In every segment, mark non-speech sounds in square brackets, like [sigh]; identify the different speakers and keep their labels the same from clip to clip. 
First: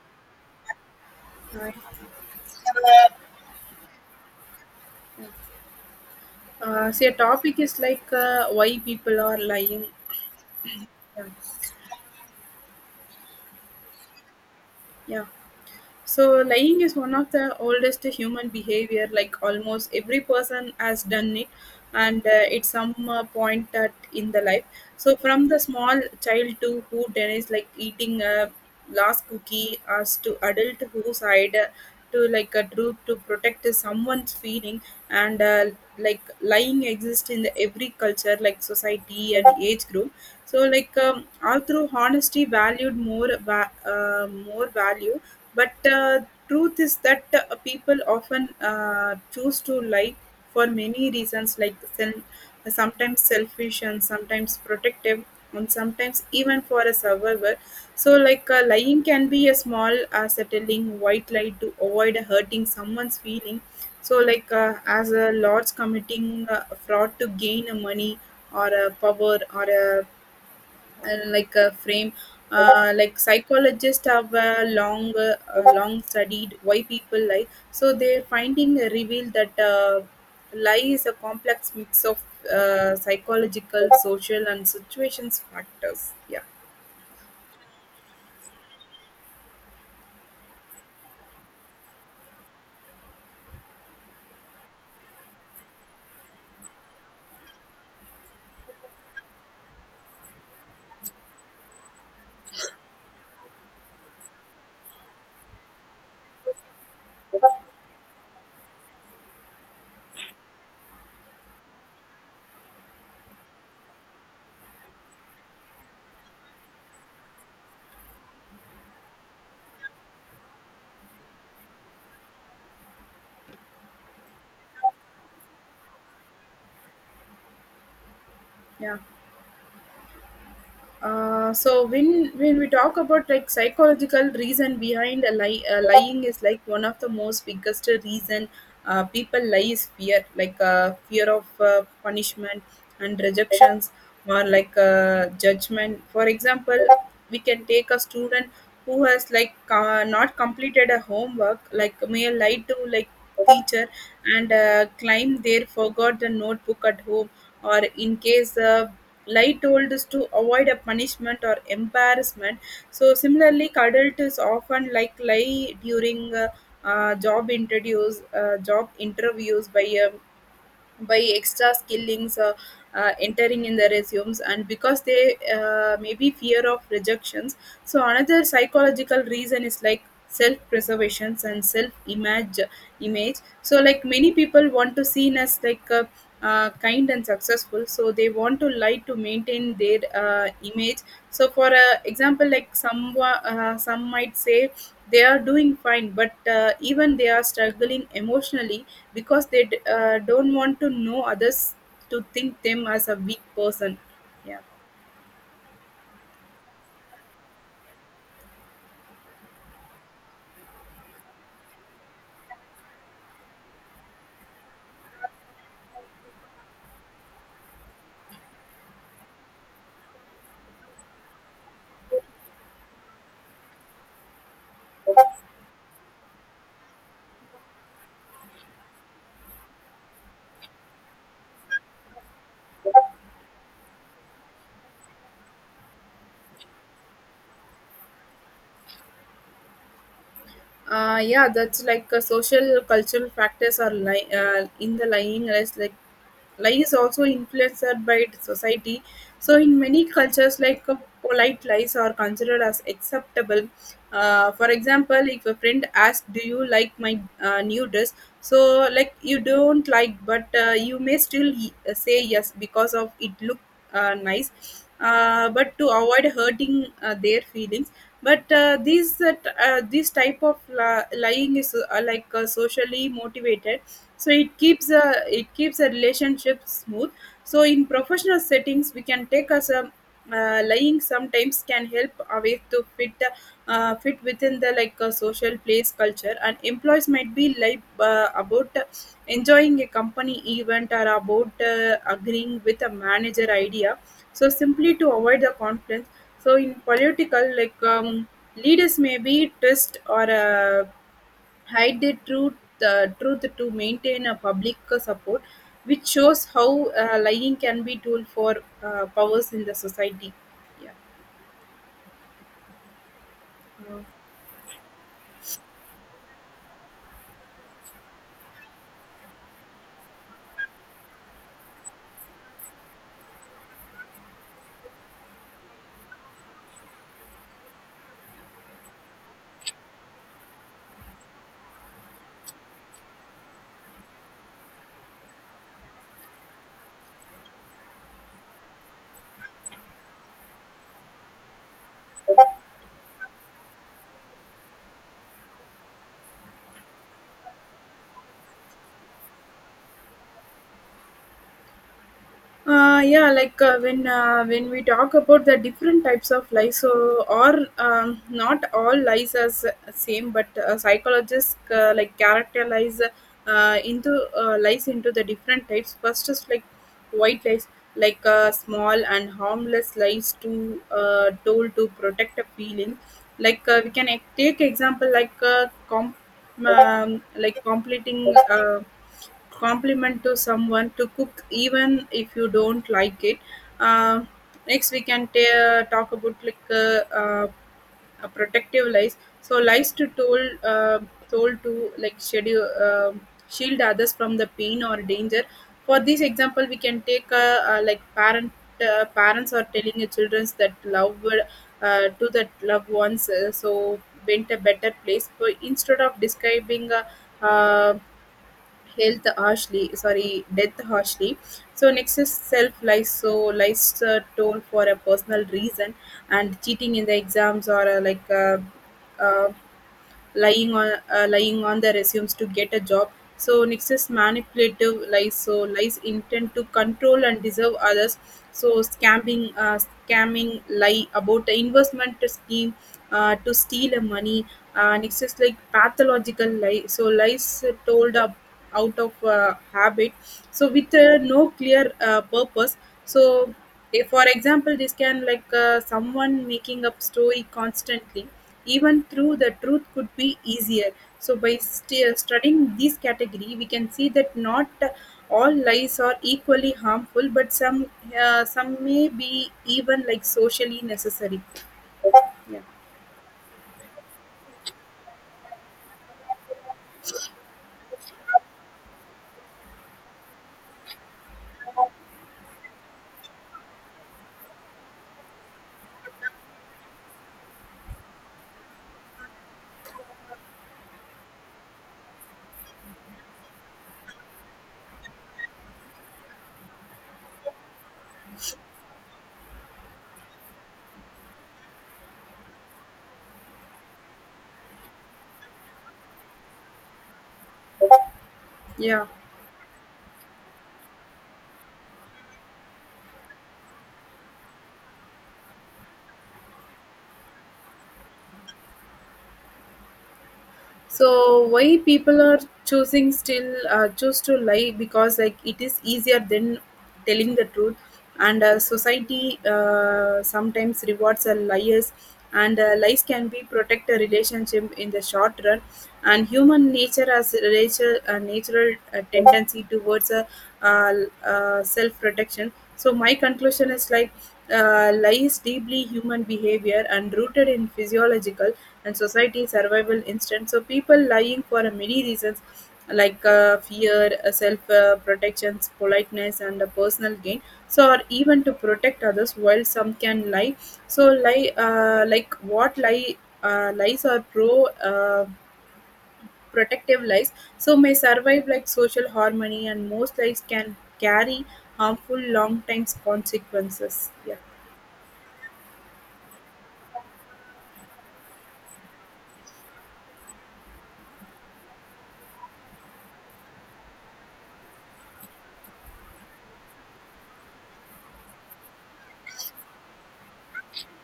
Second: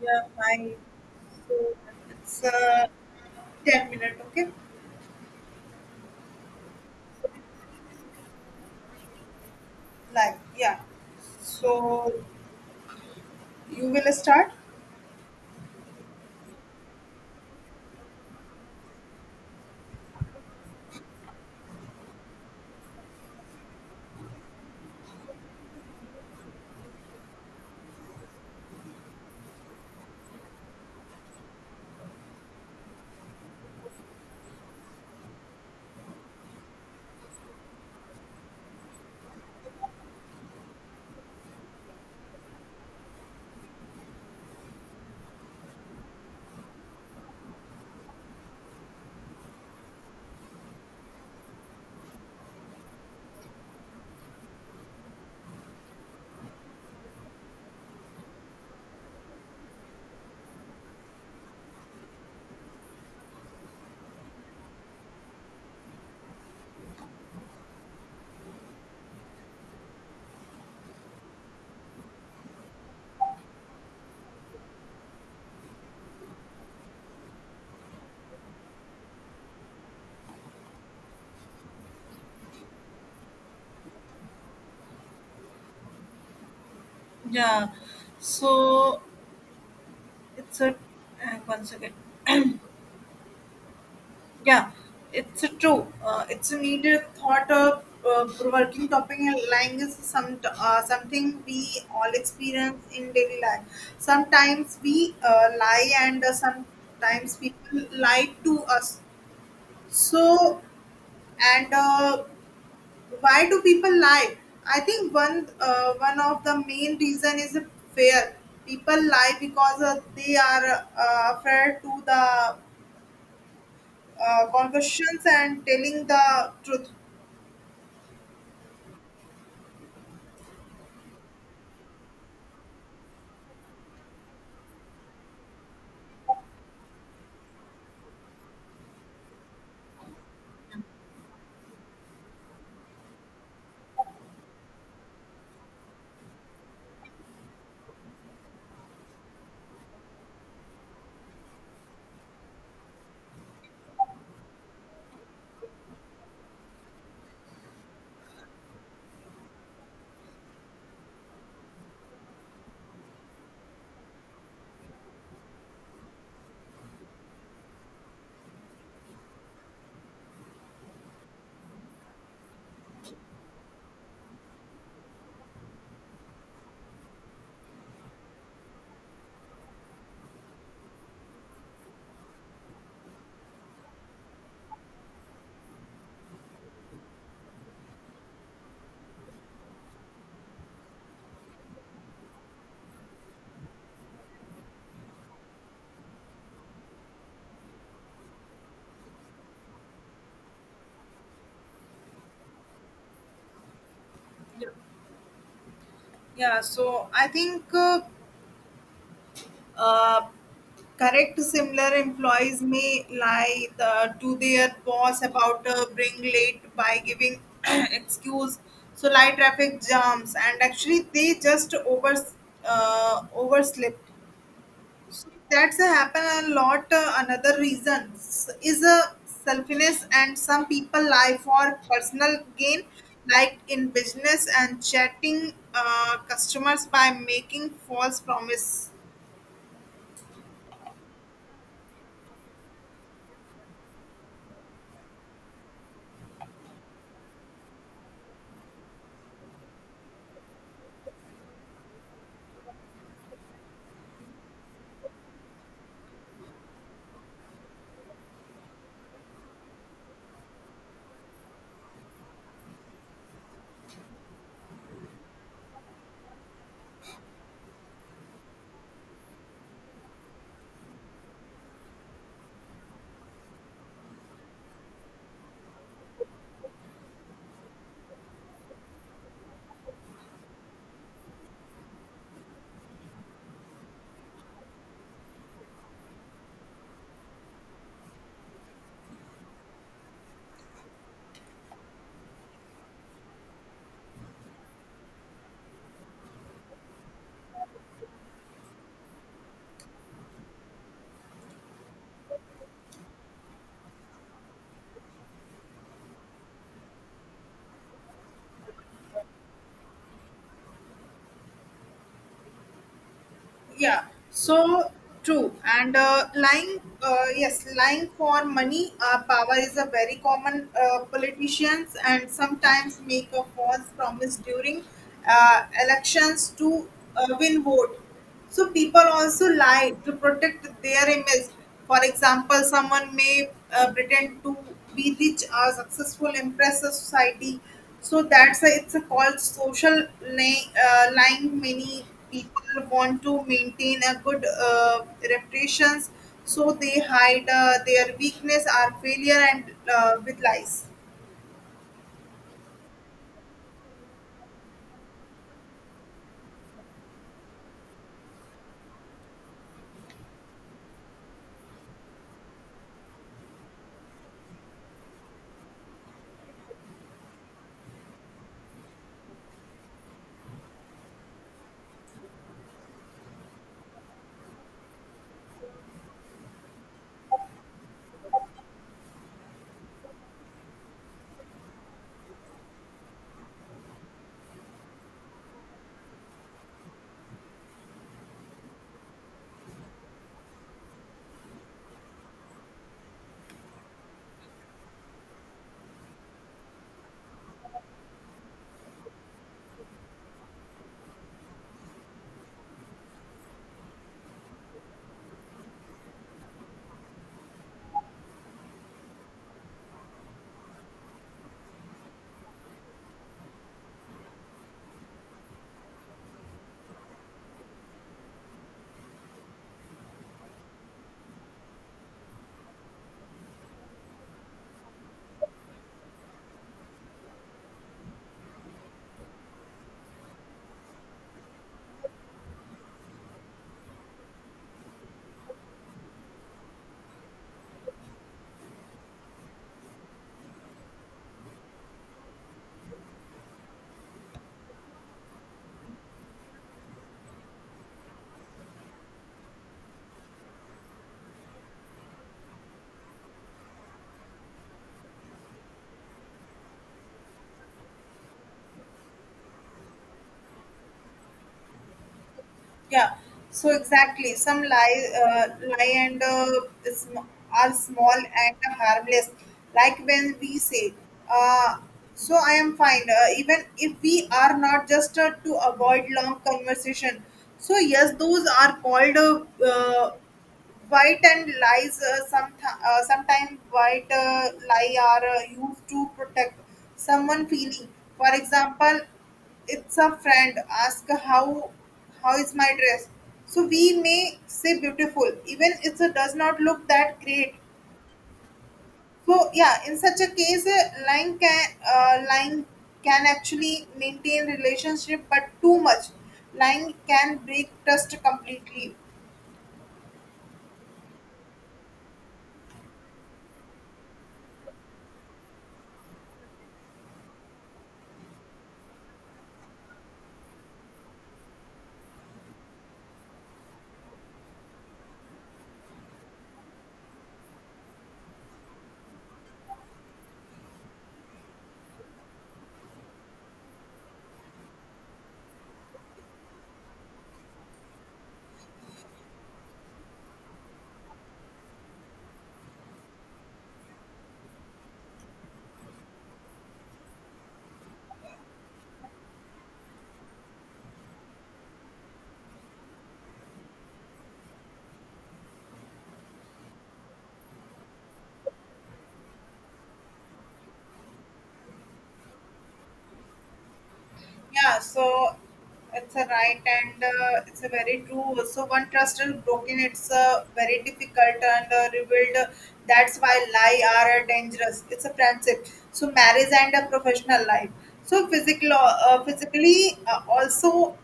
Speaker 1: Yeah, hi.
Speaker 2: Right.
Speaker 1: So it's 10-minute, okay?
Speaker 2: Uh, so your topic is like why people are lying.
Speaker 1: Live, yeah.
Speaker 2: Yeah.
Speaker 1: So you will start?
Speaker 2: Yeah. So, lying is one of the oldest human behavior, like almost every person has done it, and at some point that in the life. So, from the small child to who denies like eating a last cookie, as to adult who side to like a truth to protect someone's feeling, and like lying exists in the every culture, like society and age group. So, like all through honesty valued more, more value, but truth is that people often choose to lie for many reasons, like sometimes selfish and sometimes protective, and sometimes even for a survivor. So, like lying can be a small, settling white lie to avoid hurting someone's feeling. So, like as a large committing fraud to gain money or a power or a like a frame. Like psychologists have long studied why people lie, so their finding revealed that lie is a complex mix of psychological social and situations factors. Yeah.
Speaker 1: Yeah, so it's a 1 second. Yeah, it's a true. It's a needed thought of provoking topic. And Lying is something we all experience in daily life. Sometimes we lie, and sometimes people lie to us. So, and Why do people lie? I think one of the main reason is fear. People lie because they are afraid to the conversations and telling the truth.
Speaker 2: Yeah. So when we talk about like psychological reason behind a lie, lying is like one of the most biggest reason, people lie is fear, like fear of punishment and rejections, or like judgment. For example, we can take a student who has like not completed a homework, like may lie to like teacher and claim they forgot the notebook at home, or in case lie told is to avoid a punishment or embarrassment. So similarly, cuddled is often like lie during job interviews by extra skillings, entering in the resumes, and because they may be fear of rejections. So another psychological reason is like self preservation and self image. So like many people want to seen as like kind and successful, so they want to lie to maintain their image. So for example, like some might say they are doing fine, but even they are struggling emotionally, because they don't want to know others to think them as a weak person. Yeah.
Speaker 1: Yeah, so I think uh, correct similar employees may to their boss about being late by giving [clears throat] excuse. So light traffic jams and actually they just overslip. That's a happen a lot. Another reasons is a selfishness, and some people lie for personal gain, like in business and chatting customers by making false promise,
Speaker 2: Yeah, that's like social cultural factors are in the lying, as like lying is also influenced by the society. So in many cultures, like polite lies are considered as acceptable. For example, if a friend asks, "Do you like my new dress?" So like you don't like, but you may still say yes because of it look nice. But to avoid hurting their feelings, but these that this type of lying is like socially motivated, so it keeps a relationship smooth. So in professional settings, we can take as a lying sometimes can help away to fit the fit within the like social place culture, and employees might be like about enjoying a company event, or about agreeing with a manager idea, so simply to avoid the conflict. So in political, like leaders may be twist or hide the truth to maintain a public support, which shows how lying can be tool for powers in the society. Yeah. Uh,
Speaker 1: yeah. So true and lying, yes, lying for money, power is a very common. Politicians and sometimes make a false promise during elections to win vote. So people also lie to protect their image. For example, someone may pretend to be rich or successful, impress the society. So that's a, it's a called social lying. Lying. Many people want to maintain a good reputations, so they hide their weakness or failure and with lies.
Speaker 2: yeah, like when we talk about the different types of lies, so or not all lies are same, but psychologists like characterize into lies into the different types. First is like white lies, like small and harmless lies to told to protect a feeling. Like we can take example like like completing. Compliment to someone to cook, even if you don't like it uh, Next we can talk about like protective lies, so lies to told told to like schedule shield others from the pain or danger. For this example we can take like parents are telling the children that love to that loved ones, so went a better place, but instead of describing uh, health harshly sorry death harshly. So next is self lies, so lies told for a personal reason, and cheating in the exams, or like uh, lying on the resumes to get a job. So next is manipulative lies, so lies intend to control and deserve others. So scamming lie about the investment scheme to steal money. Next is like pathological lie. So lies told up out of habit. So with no clear purpose. So if, for example, this can like someone making up story constantly, even through the truth could be easier. So by studying this category, we can see that not all lies are equally harmful, but some may be even like socially necessary.
Speaker 1: Yeah, so exactly. Lie and sm- are small and harmless. Like when we say, uh, "So I am fine," even if we are not, just to avoid long conversation. So yes, those are called White and lies, sometimes white lie are used to protect someone feeling. For example, it's a friend ask how is my dress. So we may say beautiful, even if it does not look that great.
Speaker 2: Yeah.
Speaker 1: So yeah, in such a case, lying can actually maintain relationship, but too much lying can break trust completely.
Speaker 2: So why people are choosing still choose to lie, because like it is easier than telling the truth, and society sometimes rewards liars, and lies can be protect a relationship in the short run, and human nature has a natural tendency towards uh, self protection. So my conclusion is like lies deeply human behavior and rooted in physiological and society survival instinct. So people lying for many reasons like fear, self protection, politeness, and personal gain. So or even to protect others, while some can lie. So lie like what lie lies are pro. Uh, protective lies so may survive like social harmony, and most lies can carry harmful long times consequences. Yeah.
Speaker 1: Yeah, so it's a right and it's a very true. So one trust is broken, it's very difficult and rebuild. That's why lie are dangerous. It's a friendship. So marriage and a professional life. So physically also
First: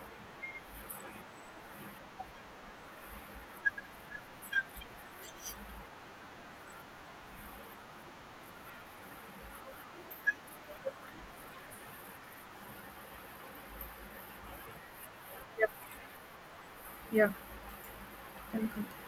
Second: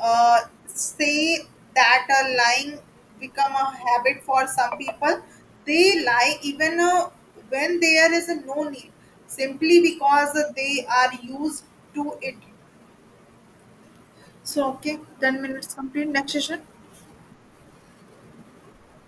Speaker 1: uh, say that lying become a habit for some people. They lie even when there is no need, simply because they are used to it. So okay, ten
Speaker 2: Yeah.
Speaker 1: minutes complete. Next session.
Speaker 2: Yeah. Thank you.